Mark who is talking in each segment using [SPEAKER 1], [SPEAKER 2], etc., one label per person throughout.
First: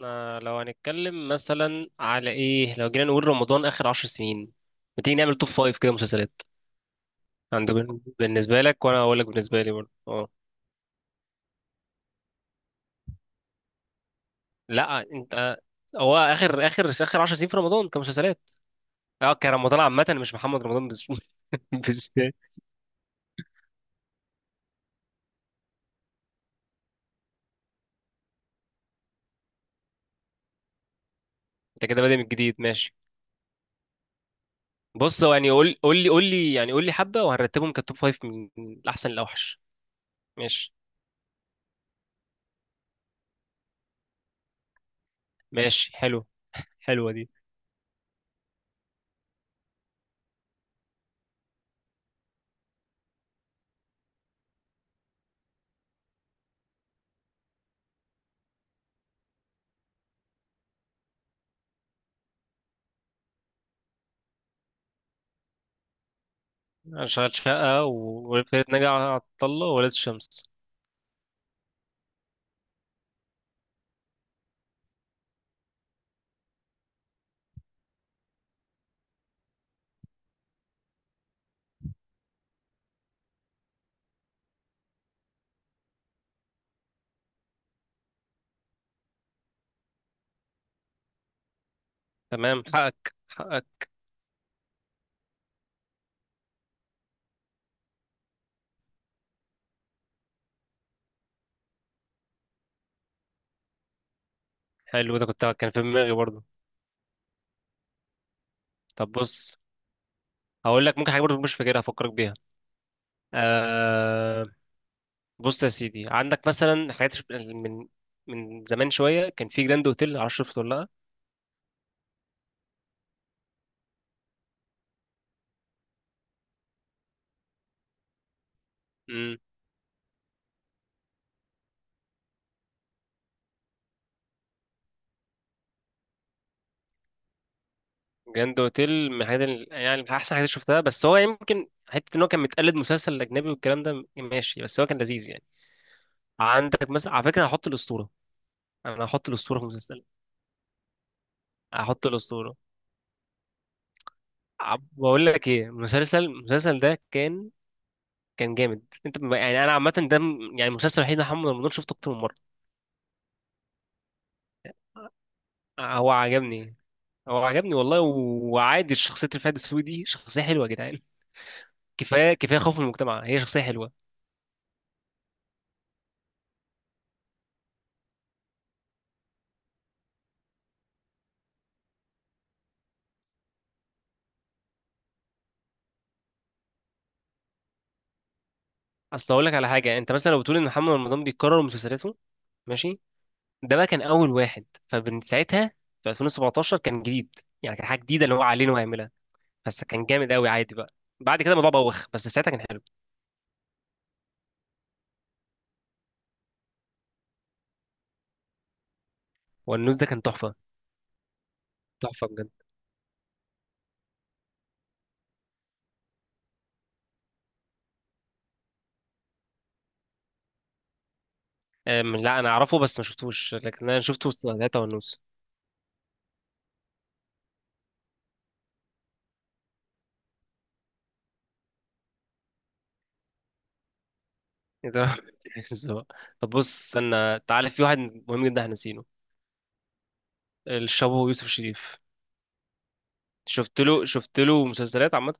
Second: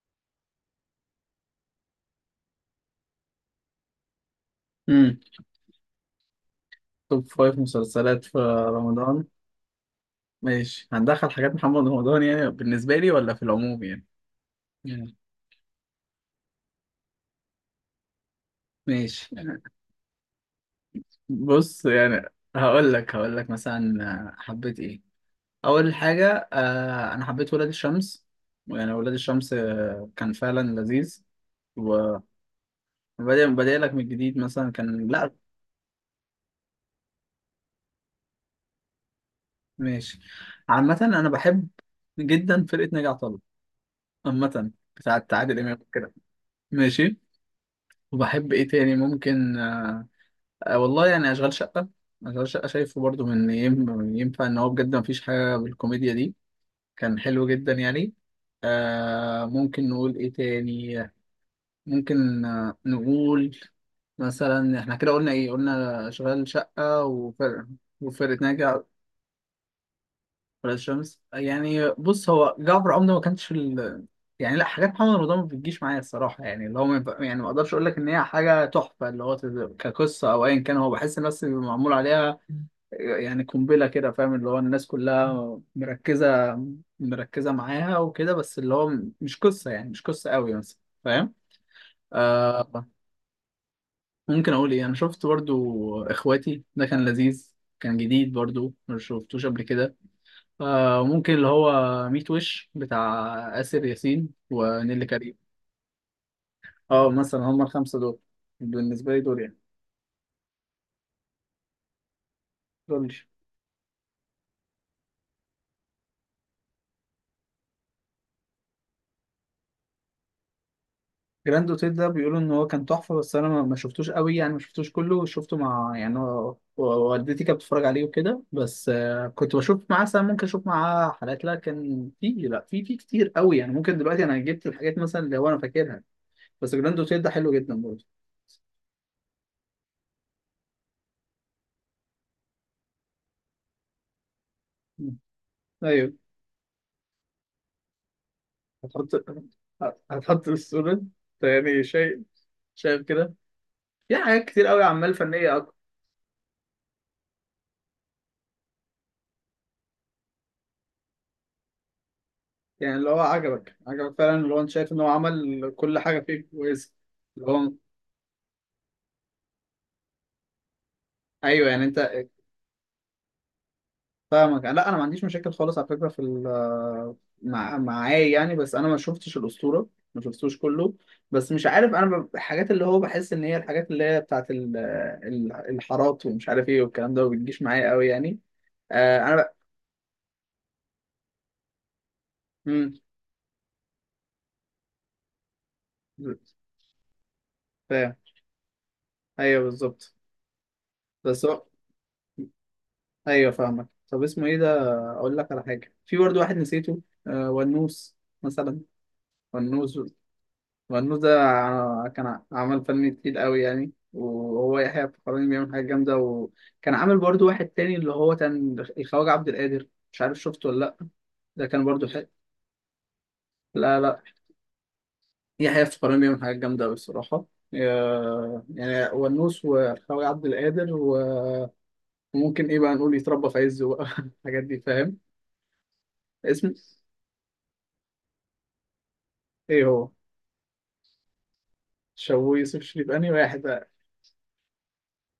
[SPEAKER 1] احنا لو هنتكلم مثلا على ايه، لو جينا نقول رمضان اخر 10 سنين، ما تيجي
[SPEAKER 2] امم
[SPEAKER 1] نعمل توب فايف كده مسلسلات
[SPEAKER 2] توب فايف
[SPEAKER 1] عندك؟ بال-
[SPEAKER 2] مسلسلات في
[SPEAKER 1] بالنسبه لك، وانا هقول
[SPEAKER 2] رمضان.
[SPEAKER 1] لك بالنسبه لي برضه. اه
[SPEAKER 2] ماشي، هندخل حاجات محمد رمضان يعني بالنسبة لي ولا في العموم يعني؟
[SPEAKER 1] لا
[SPEAKER 2] يعني
[SPEAKER 1] انت هو اخر 10 سنين في رمضان كمسلسلات.
[SPEAKER 2] ماشي.
[SPEAKER 1] اه كرمضان عامه، مش محمد رمضان بس
[SPEAKER 2] بص يعني،
[SPEAKER 1] بالذات.
[SPEAKER 2] هقول لك مثلا حبيت ايه. اول حاجة آه انا حبيت ولاد الشمس. يعني ولاد الشمس آه، كان فعلا لذيذ.
[SPEAKER 1] انت كده بادئ
[SPEAKER 2] وبدأ
[SPEAKER 1] من جديد، ماشي.
[SPEAKER 2] بدأ لك من جديد مثلا، كان
[SPEAKER 1] بص
[SPEAKER 2] لا
[SPEAKER 1] هو يعني قول لي حبه، وهنرتبهم كتوب فايف من الاحسن للاوحش.
[SPEAKER 2] ماشي.
[SPEAKER 1] ماشي،
[SPEAKER 2] عامة انا بحب جدا فرقة ناجي عطا الله، عامة بتاعت عادل امام
[SPEAKER 1] ماشي،
[SPEAKER 2] كده
[SPEAKER 1] حلو. حلوه
[SPEAKER 2] ماشي.
[SPEAKER 1] دي.
[SPEAKER 2] وبحب ايه تاني؟ ممكن آه والله يعني اشغال شقه. اشغال شقه شايفه برضو، من ينفع ان هو بجد مفيش حاجه بالكوميديا دي، كان حلو جدا يعني. آه ممكن نقول ايه تاني، ممكن نقول مثلا. احنا كده قلنا ايه؟ قلنا اشغال شقه
[SPEAKER 1] اشغال
[SPEAKER 2] وفرق،
[SPEAKER 1] شقه و-
[SPEAKER 2] وفرقة ناجي،
[SPEAKER 1] وفرقه ناجي عطا الله وولاد الشمس.
[SPEAKER 2] ولاد الشمس. يعني بص، هو جعفر عمده ما كانش ال... يعني لا، حاجات محمد رمضان ما بتجيش معايا الصراحه، يعني اللي هو ما ينفع- يعني ما اقدرش اقول لك ان هي حاجه تحفه، اللي هو كقصه او ايا كان. هو بحس الناس اللي معمول عليها يعني قنبله كده، فاهم؟ اللي هو الناس كلها مركزه معاها وكده، بس اللي هو مش قصه، يعني مش قصه قوي مثلا، فاهم؟
[SPEAKER 1] تمام،
[SPEAKER 2] آه.
[SPEAKER 1] حقك، حقك.
[SPEAKER 2] ممكن اقول ايه، انا شفت برضو اخواتي، ده كان لذيذ. كان جديد برضو، ما شفتوش قبل كده. آه ممكن اللي هو ميت وش بتاع آسر ياسين ونيللي
[SPEAKER 1] حلو ده،
[SPEAKER 2] كريم.
[SPEAKER 1] كان في دماغي برضه.
[SPEAKER 2] اه مثلا هما الخمسة دول بالنسبة
[SPEAKER 1] طب
[SPEAKER 2] لي، دول يعني،
[SPEAKER 1] بص، هقول لك ممكن حاجه برضه مش فاكرها، هفكرك بيها.
[SPEAKER 2] دول لي.
[SPEAKER 1] آه بص يا سيدي، عندك مثلا حاجات من زمان شويه، كان في جراند اوتيل، عارف؟ شفته ولا لا؟
[SPEAKER 2] جراند اوتيل ده بيقولوا ان هو كان تحفة، بس انا ما شفتوش قوي يعني. ما شفتوش كله، شفته مع يعني والدتي كانت بتتفرج عليه وكده، بس آه
[SPEAKER 1] امم
[SPEAKER 2] كنت بشوف معاه ساعة، ممكن اشوف معاه حلقات، لكن في لا في كتير قوي يعني. ممكن دلوقتي انا جبت الحاجات مثلا اللي هو انا فاكرها. بس جراند اوتيل ده حلو جدا برضه.
[SPEAKER 1] جراند اوتيل من الحاجات، ال- يعني من احسن حاجات شفتها، بس هو يمكن حته ان هو كان متقلد مسلسل اجنبي والكلام ده، ماشي، بس هو كان
[SPEAKER 2] مم.
[SPEAKER 1] لذيذ يعني.
[SPEAKER 2] ايوه،
[SPEAKER 1] عندك مثلا على فكره هحط الاسطوره. انا
[SPEAKER 2] هتحط؟
[SPEAKER 1] هحط الاسطوره في المسلسل.
[SPEAKER 2] هتحط بالصورة؟ ده يعني
[SPEAKER 1] هحط
[SPEAKER 2] شيء
[SPEAKER 1] الاسطوره.
[SPEAKER 2] شايف كده؟ في حاجات كتير قوي، اعمال
[SPEAKER 1] بقول لك
[SPEAKER 2] فنية
[SPEAKER 1] ايه،
[SPEAKER 2] اكتر.
[SPEAKER 1] المسلسل ده كان جامد. انت يعني انا عامه ده، يعني المسلسل الوحيد اللي محمد رمضان شفته اكتر من مره.
[SPEAKER 2] يعني اللي هو عجبك فعلا، اللي هو انت شايف ان هو عمل كل
[SPEAKER 1] هو
[SPEAKER 2] حاجة فيه
[SPEAKER 1] عجبني
[SPEAKER 2] كويسة.
[SPEAKER 1] هو
[SPEAKER 2] اللي هو
[SPEAKER 1] عجبني والله، و- وعادي، شخصيه الفهد السوقي دي شخصيه حلوه يا جدعان.
[SPEAKER 2] ايوه يعني. انت
[SPEAKER 1] كفايه كفايه خوف من المجتمع، هي شخصيه حلوه.
[SPEAKER 2] فاهمك، لا انا ما عنديش مشاكل خالص على فكرة، في مع معايا يعني. بس انا ما شفتش الأسطورة، ما شفتوش كله. بس مش عارف انا الحاجات اللي هو بحس ان هي الحاجات اللي هي بتاعت الحارات ومش عارف ايه والكلام ده، ما بتجيش معايا قوي يعني. آه،
[SPEAKER 1] اصل
[SPEAKER 2] انا
[SPEAKER 1] اقول لك على حاجه، انت مثلا لو بتقول ان محمد رمضان بيكرر مسلسلاته،
[SPEAKER 2] مم،
[SPEAKER 1] ماشي، ده بقى كان اول واحد، فمن ساعتها في 2017 كان جديد يعني، كان حاجه
[SPEAKER 2] فاهم.
[SPEAKER 1] جديده اللي هو علينا وهيعملها.
[SPEAKER 2] ايوه
[SPEAKER 1] بس كان
[SPEAKER 2] بالظبط.
[SPEAKER 1] جامد قوي، عادي بقى بعد
[SPEAKER 2] بس
[SPEAKER 1] كده
[SPEAKER 2] هو
[SPEAKER 1] الموضوع بوخ، بس ساعتها كان حلو.
[SPEAKER 2] ايوه فاهمك. طب اسمه ايه ده، اقول لك على حاجه، في برضو واحد نسيته، آه ونوس مثلا.
[SPEAKER 1] والنوز
[SPEAKER 2] ونوس.
[SPEAKER 1] ده كان تحفه،
[SPEAKER 2] ونوس ده ع- كان
[SPEAKER 1] تحفه
[SPEAKER 2] ع-
[SPEAKER 1] بجد.
[SPEAKER 2] عمل فن تقيل قوي يعني، وهو يحيى الفخراني بيعمل حاجه جامده. وكان عامل برضو واحد تاني اللي هو كان الخواجه عبد القادر، مش عارف شفته ولا لا. ده كان برضو حلو.
[SPEAKER 1] لا انا اعرفه بس ما شفتوش، لكن
[SPEAKER 2] لا
[SPEAKER 1] انا
[SPEAKER 2] لا،
[SPEAKER 1] شفته وسط ثلاثة ونص.
[SPEAKER 2] يحيى الفخراني بيعمل حاجات جامده قوي الصراحه. آه، يعني ونوس والخواجه عبد القادر وممكن ايه بقى نقول، يتربى في عزه بقى، الحاجات دي،
[SPEAKER 1] إيه ده؟
[SPEAKER 2] فاهم؟
[SPEAKER 1] بالظبط. طب
[SPEAKER 2] اسم
[SPEAKER 1] بص، استنى، تعالى في واحد مهم جدا احنا نسينه،
[SPEAKER 2] ايه هو؟
[SPEAKER 1] الشابو يوسف شريف.
[SPEAKER 2] شوي يوسف شريف، انهي واحد
[SPEAKER 1] شفت
[SPEAKER 2] بقى؟
[SPEAKER 1] له شفت له مسلسلات عامة.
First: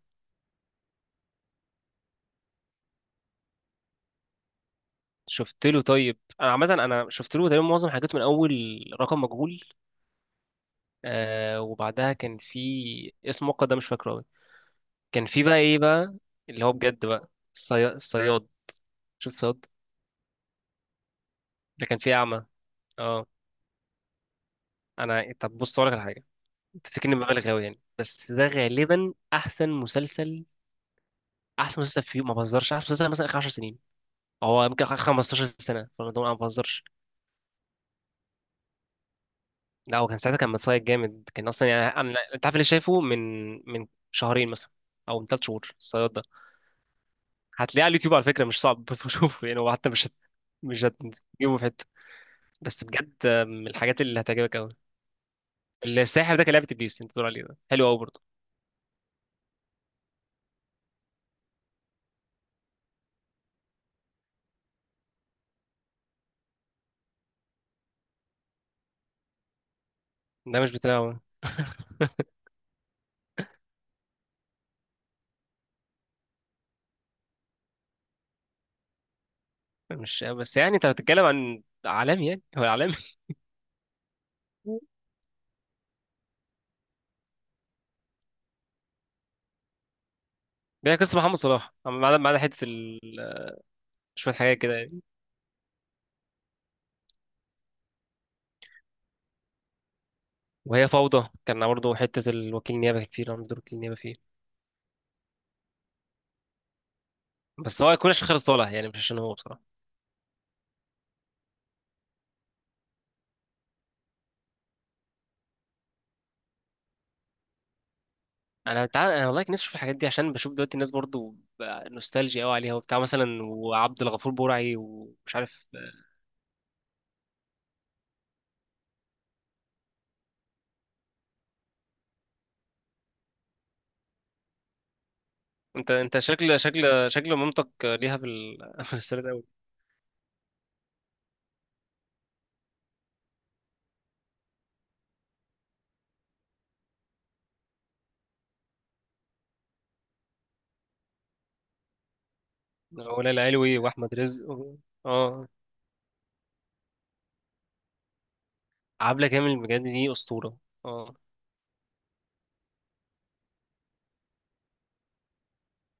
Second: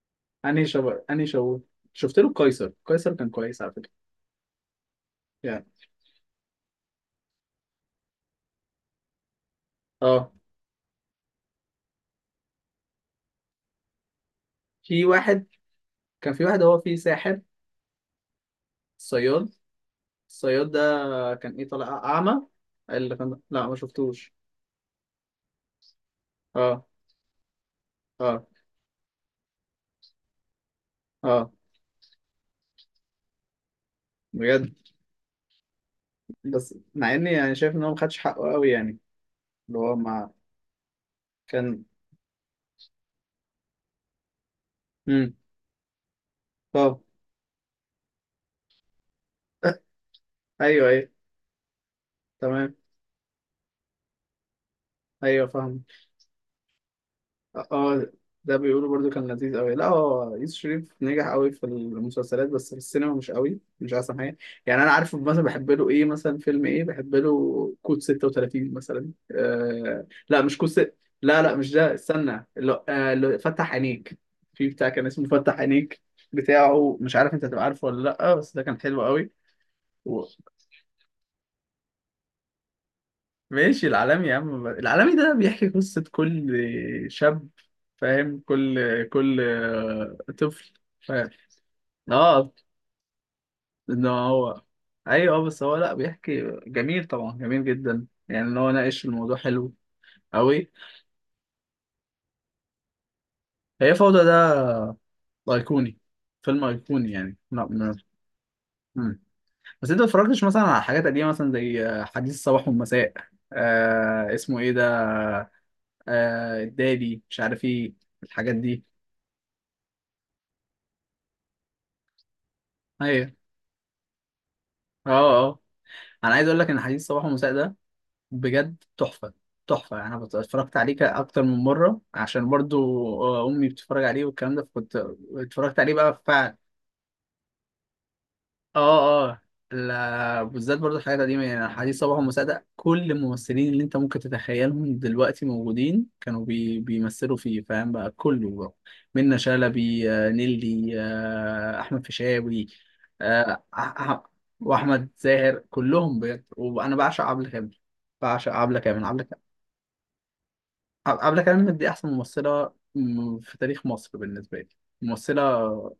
[SPEAKER 2] انهي شوي، انهي شوي؟ شفت له قيصر، قيصر كان كويس على فكره. يعني
[SPEAKER 1] شفت له، طيب انا عامة انا شفت له تقريبا معظم حاجاته، من اول رقم مجهول،
[SPEAKER 2] اه.
[SPEAKER 1] آه وبعدها كان في اسم مؤقت ده مش فاكره قوي،
[SPEAKER 2] في
[SPEAKER 1] كان في
[SPEAKER 2] واحد،
[SPEAKER 1] بقى ايه بقى،
[SPEAKER 2] كان في واحد،
[SPEAKER 1] اللي هو
[SPEAKER 2] هو فيه
[SPEAKER 1] بجد بقى
[SPEAKER 2] ساحر.
[SPEAKER 1] الصياد. الصياد، شفت
[SPEAKER 2] صياد،
[SPEAKER 1] الصياد؟
[SPEAKER 2] الصياد ده كان ايه،
[SPEAKER 1] ده كان
[SPEAKER 2] طالع
[SPEAKER 1] فيه اعمى.
[SPEAKER 2] اعمى اللي
[SPEAKER 1] اه
[SPEAKER 2] كان؟ لا ما شفتوش.
[SPEAKER 1] انا طب بص اقول لك على حاجة،
[SPEAKER 2] اه
[SPEAKER 1] بتتكلم مبالغ قوي يعني، بس
[SPEAKER 2] اه.
[SPEAKER 1] ده غالبا احسن مسلسل
[SPEAKER 2] اه
[SPEAKER 1] احسن مسلسل في، ما بهزرش، احسن مسلسل مثلا اخر 10 سنين. هو
[SPEAKER 2] بجد.
[SPEAKER 1] يمكن اخر 15 سنه، فالموضوع انا ما
[SPEAKER 2] بس
[SPEAKER 1] بهزرش.
[SPEAKER 2] مع اني يعني شايف ان هو ما خدش حقه قوي يعني، اللي هو
[SPEAKER 1] لا هو كان
[SPEAKER 2] ما
[SPEAKER 1] ساعتها كان متصايد جامد، كان اصلا
[SPEAKER 2] كان.
[SPEAKER 1] يعني انا، انت عارف اللي شايفه من شهرين مثلا، او من
[SPEAKER 2] امم.
[SPEAKER 1] 3 شهور، الصياد ده.
[SPEAKER 2] اه.
[SPEAKER 1] هتلاقيه على اليوتيوب على فكره، مش صعب تشوفه يعني، هو حتى مش
[SPEAKER 2] ايوه ايوه.
[SPEAKER 1] هتجيبه في حته.
[SPEAKER 2] تمام.
[SPEAKER 1] بس بجد من الحاجات اللي هتعجبك قوي.
[SPEAKER 2] ايوه فاهم.
[SPEAKER 1] الساحر ده كان لعبه ابليس، انت بتقول عليه ده حلو قوي
[SPEAKER 2] اه.
[SPEAKER 1] برضه؟
[SPEAKER 2] ده بيقولوا برضو كان لذيذ قوي. لا هو يوسف شريف نجح قوي في المسلسلات، بس في السينما مش قوي، مش احسن حاجه يعني. انا عارف مثلا بحب له ايه، مثلا فيلم ايه بحب له، كود 36 مثلا، آه لا مش
[SPEAKER 1] ده
[SPEAKER 2] كود
[SPEAKER 1] مش
[SPEAKER 2] ست...
[SPEAKER 1] بتاعه،
[SPEAKER 2] لا لا مش ده، استنى اللي اللي فتح عينيك. في بتاع كان اسمه فتح عينيك، بتاعه، مش عارف انت هتبقى عارفه ولا لا، بس ده كان حلو قوي.
[SPEAKER 1] مش بس، يعني انت بتتكلم عن عالمي؟ يعني هو عالمي
[SPEAKER 2] ماشي، العالمي يا عم، العالمي ده بيحكي قصة كل شاب، فاهم؟ كل كل طفل.
[SPEAKER 1] يعني قصة
[SPEAKER 2] فاهم؟
[SPEAKER 1] محمد صلاح، ما عدا
[SPEAKER 2] اه
[SPEAKER 1] حتة ال...
[SPEAKER 2] ان
[SPEAKER 1] شوية حاجات
[SPEAKER 2] هو،
[SPEAKER 1] كده يعني.
[SPEAKER 2] ايوه آه، بس هو لا بيحكي جميل، طبعا جميل جدا يعني، ان هو ناقش الموضوع حلو قوي.
[SPEAKER 1] وهي فوضى كان برضه حتة الوكيل النيابة، كان فيه رمز دور وكيل
[SPEAKER 2] هي
[SPEAKER 1] النيابة فيه،
[SPEAKER 2] فوضى ده ايقوني، فيلم ايقوني يعني، لا
[SPEAKER 1] بس هو يكون عشان خالد صالح يعني، مش عشان
[SPEAKER 2] مم.
[SPEAKER 1] هو بصراحة.
[SPEAKER 2] بس انت ما اتفرجتش مثلا على حاجات قديمة مثلا زي حديث الصباح والمساء، آه اسمه ايه ده، آه الدالي، مش عارف ايه الحاجات دي.
[SPEAKER 1] أنا والله كان نفسي أشوف الحاجات دي، عشان بشوف دلوقتي الناس برضه بقى نوستالجيا أوي عليها وبتاع،
[SPEAKER 2] ايوه
[SPEAKER 1] مثلا وعبد الغفور برعي
[SPEAKER 2] اه
[SPEAKER 1] ومش
[SPEAKER 2] آه.
[SPEAKER 1] عارف.
[SPEAKER 2] انا عايز اقول لك ان حديث صباح ومساء ده بجد تحفه. تحفه يعني، انا اتفرجت عليه اكتر من مره، عشان برضو آه، امي بتتفرج عليه والكلام ده، فكنت اتفرجت
[SPEAKER 1] أنت
[SPEAKER 2] عليه
[SPEAKER 1] أنت
[SPEAKER 2] بقى.
[SPEAKER 1] شكل، شكل مامتك ليها في ال... في السرد
[SPEAKER 2] اه اه.
[SPEAKER 1] أوي.
[SPEAKER 2] لا بالذات برضو الحاجات القديمة يعني. حديث صباح ومساعدة، كل الممثلين اللي انت ممكن تتخيلهم دلوقتي موجودين كانوا بيمثلوا فيه، فاهم بقى، كله بقى. منة شلبي آه، نيلي آه، أحمد فيشاوي
[SPEAKER 1] ولا
[SPEAKER 2] آه،
[SPEAKER 1] العلوي وأحمد رزق و...
[SPEAKER 2] وأحمد
[SPEAKER 1] أه
[SPEAKER 2] زاهر، كلهم بجد. وأنا بعشق عبلة كامل، بعشق عبلة كامل. عبلة،
[SPEAKER 1] عبلة كامل بجد دي أسطورة. آه.
[SPEAKER 2] عبلة كامل دي أحسن ممثلة في تاريخ مصر بالنسبة لي. ممثلة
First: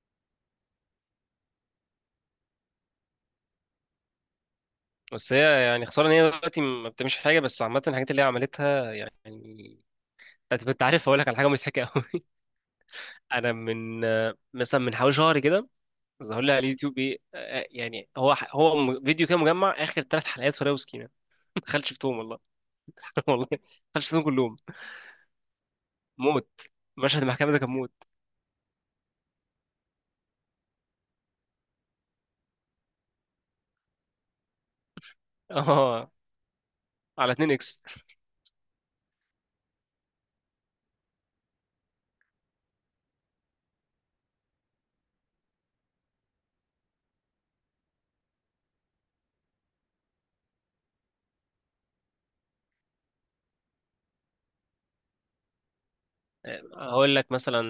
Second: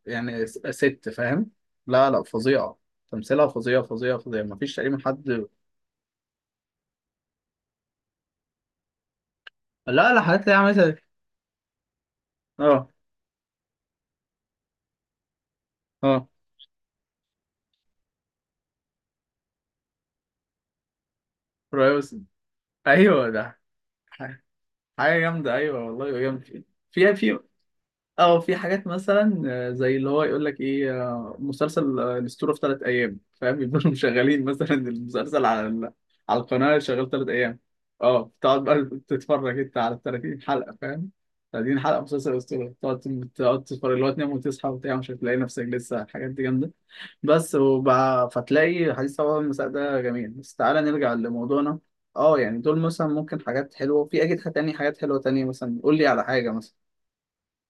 [SPEAKER 2] يعني، ست، فاهم؟ لا لا فظيعة. تمثيلها فظيع فظيع فظيع، مفيش تقريبا
[SPEAKER 1] بس
[SPEAKER 2] حد.
[SPEAKER 1] هي يعني خساره ان هي دلوقتي ما بتعملش حاجه، بس عامه الحاجات اللي هي عملتها يعني.
[SPEAKER 2] لا لا، حاجات اللي هي
[SPEAKER 1] انت
[SPEAKER 2] عملتها دي.
[SPEAKER 1] عارف، اقول لك على حاجه مضحكه قوي.
[SPEAKER 2] اه
[SPEAKER 1] انا من مثلا من حوالي شهر كده،
[SPEAKER 2] اه.
[SPEAKER 1] ظهر لي على اليوتيوب ايه، يعني فيديو كده مجمع اخر 3 حلقات فراوي وسكينه. ما دخلتش
[SPEAKER 2] ريوس.
[SPEAKER 1] شفتهم والله.
[SPEAKER 2] ايوه
[SPEAKER 1] والله ما
[SPEAKER 2] ده.
[SPEAKER 1] دخلتش شفتهم
[SPEAKER 2] ح-
[SPEAKER 1] كلهم،
[SPEAKER 2] حاجة جامدة، ايوه والله جامدة.
[SPEAKER 1] موت.
[SPEAKER 2] في
[SPEAKER 1] مشهد
[SPEAKER 2] في
[SPEAKER 1] المحكمه ده كان موت.
[SPEAKER 2] اه. في حاجات مثلا آه، زي اللي هو يقول لك ايه، آه، مسلسل، آه، الاسطوره في ثلاث ايام، فاهم؟ يبقوا مشغلين مثلا المسلسل على ال...
[SPEAKER 1] اه
[SPEAKER 2] على القناه شغال ثلاث
[SPEAKER 1] على 2
[SPEAKER 2] ايام،
[SPEAKER 1] اكس.
[SPEAKER 2] اه. تقعد بقى تتفرج انت على 30 حلقه، فاهم؟ 30 حلقه مسلسل الاسطوره، تقعد تتفرج. اللي هو تنام وتصحى وبتاع، مش هتلاقي نفسك لسه. الحاجات دي جامده بس. وبقى فتلاقي حديث طبعا المساء ده جميل، بس تعالى نرجع لموضوعنا. اه يعني دول مثلا ممكن حاجات حلوه، وفي اكيد تاني حاجات حلوه تانية، مثلا قول لي على حاجه مثلا.
[SPEAKER 1] هقول لك مثلا،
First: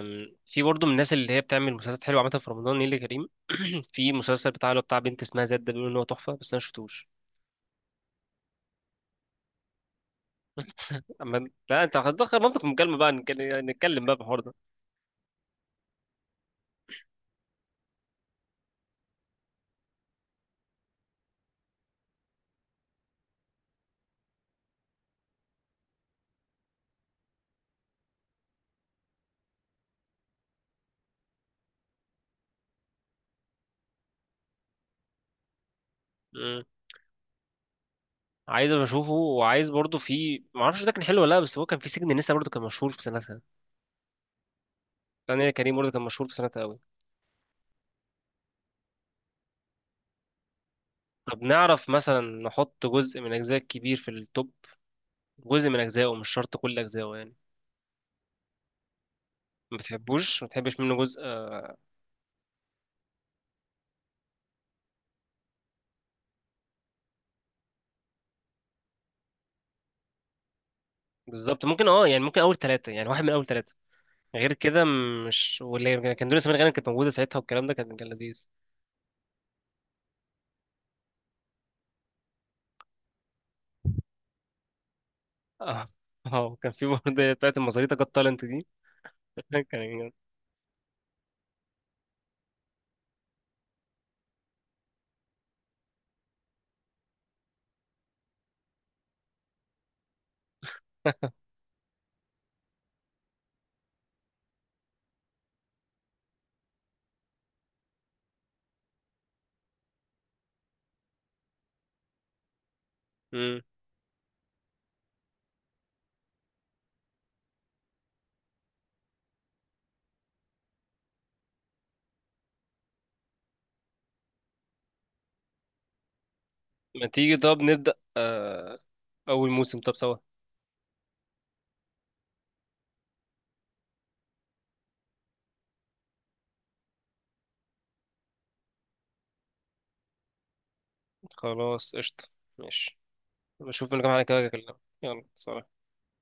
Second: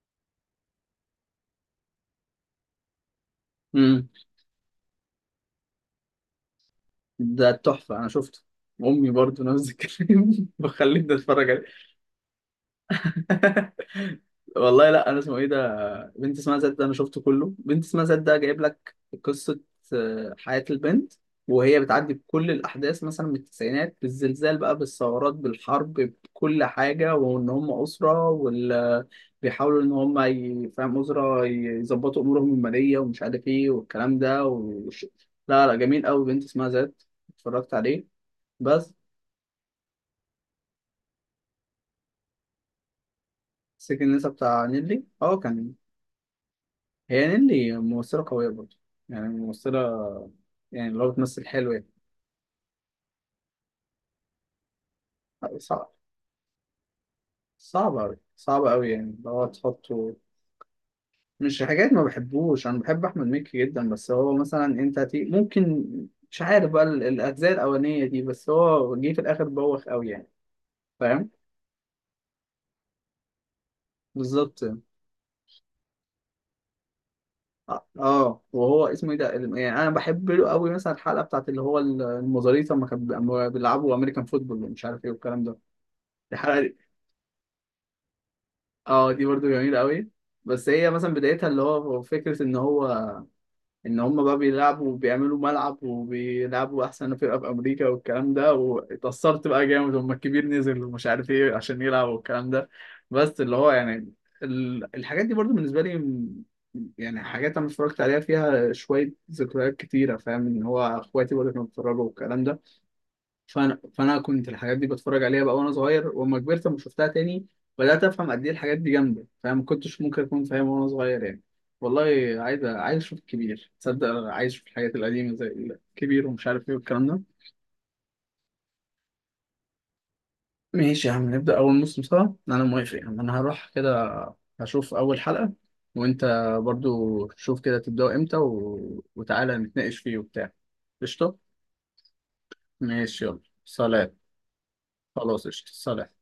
[SPEAKER 1] في برضه من الناس اللي هي بتعمل مسلسلات حلوه عامه في رمضان، نيللي كريم. في مسلسل بتاع اللي هو بتاع بنت اسمها زاد، ده بيقولوا ان هو تحفه، بس انا ما شفتوش.
[SPEAKER 2] ده تحفة، أنا شفته. أمي برضو نفس الكلام، بخليني
[SPEAKER 1] أما
[SPEAKER 2] أتفرج عليه.
[SPEAKER 1] لا، أنت هتدخل منطق المكالمة بقى، نتكلم بقى في الحوار ده.
[SPEAKER 2] والله لا أنا اسمه إيه ده، بنت اسمها زاد، ده أنا شفته كله. بنت اسمها زاد ده جايب لك قصة آه، حياة البنت، وهي بتعدي بكل الأحداث مثلا من التسعينات بالزلزال بقى، بالثورات، بالحرب، بكل حاجة. وإن هم أسرة وال بيحاولوا إن هم فاهم، أسرة يظبطوا أمورهم المالية ومش عارف إيه والكلام ده لا لا جميل أوي، بنت
[SPEAKER 1] مم.
[SPEAKER 2] اسمها زاد، اتفرجت عليه.
[SPEAKER 1] عايز أبقى
[SPEAKER 2] بس
[SPEAKER 1] أشوفه، وعايز برضه في معرفش ده كان حلو ولا لأ، بس هو كان في سجن لسه برضه كان مشهور في سنتها.
[SPEAKER 2] سجن النساء بتاع نيلي، اه
[SPEAKER 1] ثانية
[SPEAKER 2] كان.
[SPEAKER 1] كريم برضه كان مشهور في سنتها أوي.
[SPEAKER 2] هي نيلي ممثلة قوية برضه يعني، ممثلة يعني اللي هو
[SPEAKER 1] طب
[SPEAKER 2] بتمثل حلو يعني.
[SPEAKER 1] نعرف مثلا نحط جزء من أجزاء كبير في التوب؟ جزء من
[SPEAKER 2] صعب،
[SPEAKER 1] أجزائه، مش شرط كل أجزائه يعني.
[SPEAKER 2] صعب أوي، صعب أوي، يعني اللي هو
[SPEAKER 1] ما
[SPEAKER 2] تحطه.
[SPEAKER 1] بتحبوش ما بتحبش منه جزء.
[SPEAKER 2] مش
[SPEAKER 1] آه،
[SPEAKER 2] حاجات ما بحبوش، أنا بحب أحمد مكي جدا، بس هو مثلا، أنت هتي... ممكن، مش عارف بقى الأجزاء الأولانية دي، بس هو جه في الآخر بوخ أوي يعني، فاهم؟
[SPEAKER 1] بالظبط ممكن، اه يعني ممكن أول ثلاثة، يعني واحد من أول ثلاثة. غير
[SPEAKER 2] بالظبط.
[SPEAKER 1] كده، مش واللي كان دنيا سمير غانم كانت موجودة ساعتها والكلام ده،
[SPEAKER 2] اه
[SPEAKER 1] كان
[SPEAKER 2] آه،
[SPEAKER 1] لذيذ.
[SPEAKER 2] وهو اسمه ايه ده يعني انا بحب له قوي مثلا الحلقه بتاعت اللي هو المزاريطه، لما كان أما بيلعبوا امريكان فوتبول ومش عارف ايه والكلام ده.
[SPEAKER 1] اه اه وكان
[SPEAKER 2] الحلقة
[SPEAKER 1] في برضه بتاعت المزاريطة جت تالنت دي.
[SPEAKER 2] اه، دي برضو جميلة قوي.
[SPEAKER 1] كان.
[SPEAKER 2] بس هي مثلا بدايتها اللي هو فكرة ان هو، ان هم بقى بيلعبوا وبيعملوا ملعب وبيلعبوا احسن فرقة في امريكا والكلام ده. واتأثرت بقى جامد، هم الكبير نزل ومش عارف ايه عشان يلعب والكلام ده. بس اللي هو يعني الحاجات دي برضو بالنسبة لي يعني حاجات انا اتفرجت عليها فيها شوية ذكريات كتيرة، فاهم؟ ان هو اخواتي برضو كانوا بيتفرجوا والكلام ده.
[SPEAKER 1] مم.
[SPEAKER 2] فانا كنت الحاجات دي بتفرج عليها بقى وانا صغير، واما كبرت لما شفتها تاني بدات افهم قد ايه الحاجات دي جامده، فاهم؟ ما كنتش ممكن اكون فاهم وانا صغير يعني. والله عايز اشوف الكبير، تصدق؟ عايز اشوف الحاجات القديمه زي الكبير ومش عارف ايه والكلام
[SPEAKER 1] ما
[SPEAKER 2] ده.
[SPEAKER 1] تيجي طب نبدأ أول موسم طب سوا.
[SPEAKER 2] ماشي يا عم، نبدا اول موسم سوا، انا موافق يا عم. انا هروح كده هشوف اول حلقه، وانت برضو شوف كده تبداوا امتى، و... وتعالى نتناقش فيه وبتاع. قشطه.
[SPEAKER 1] خلاص قشطة، ماشي.
[SPEAKER 2] ماشي يلا
[SPEAKER 1] بشوف إن كام
[SPEAKER 2] سلام.
[SPEAKER 1] حاجة كده أكلمك. يلا
[SPEAKER 2] خلاص قشطه
[SPEAKER 1] سلام.
[SPEAKER 2] سلام.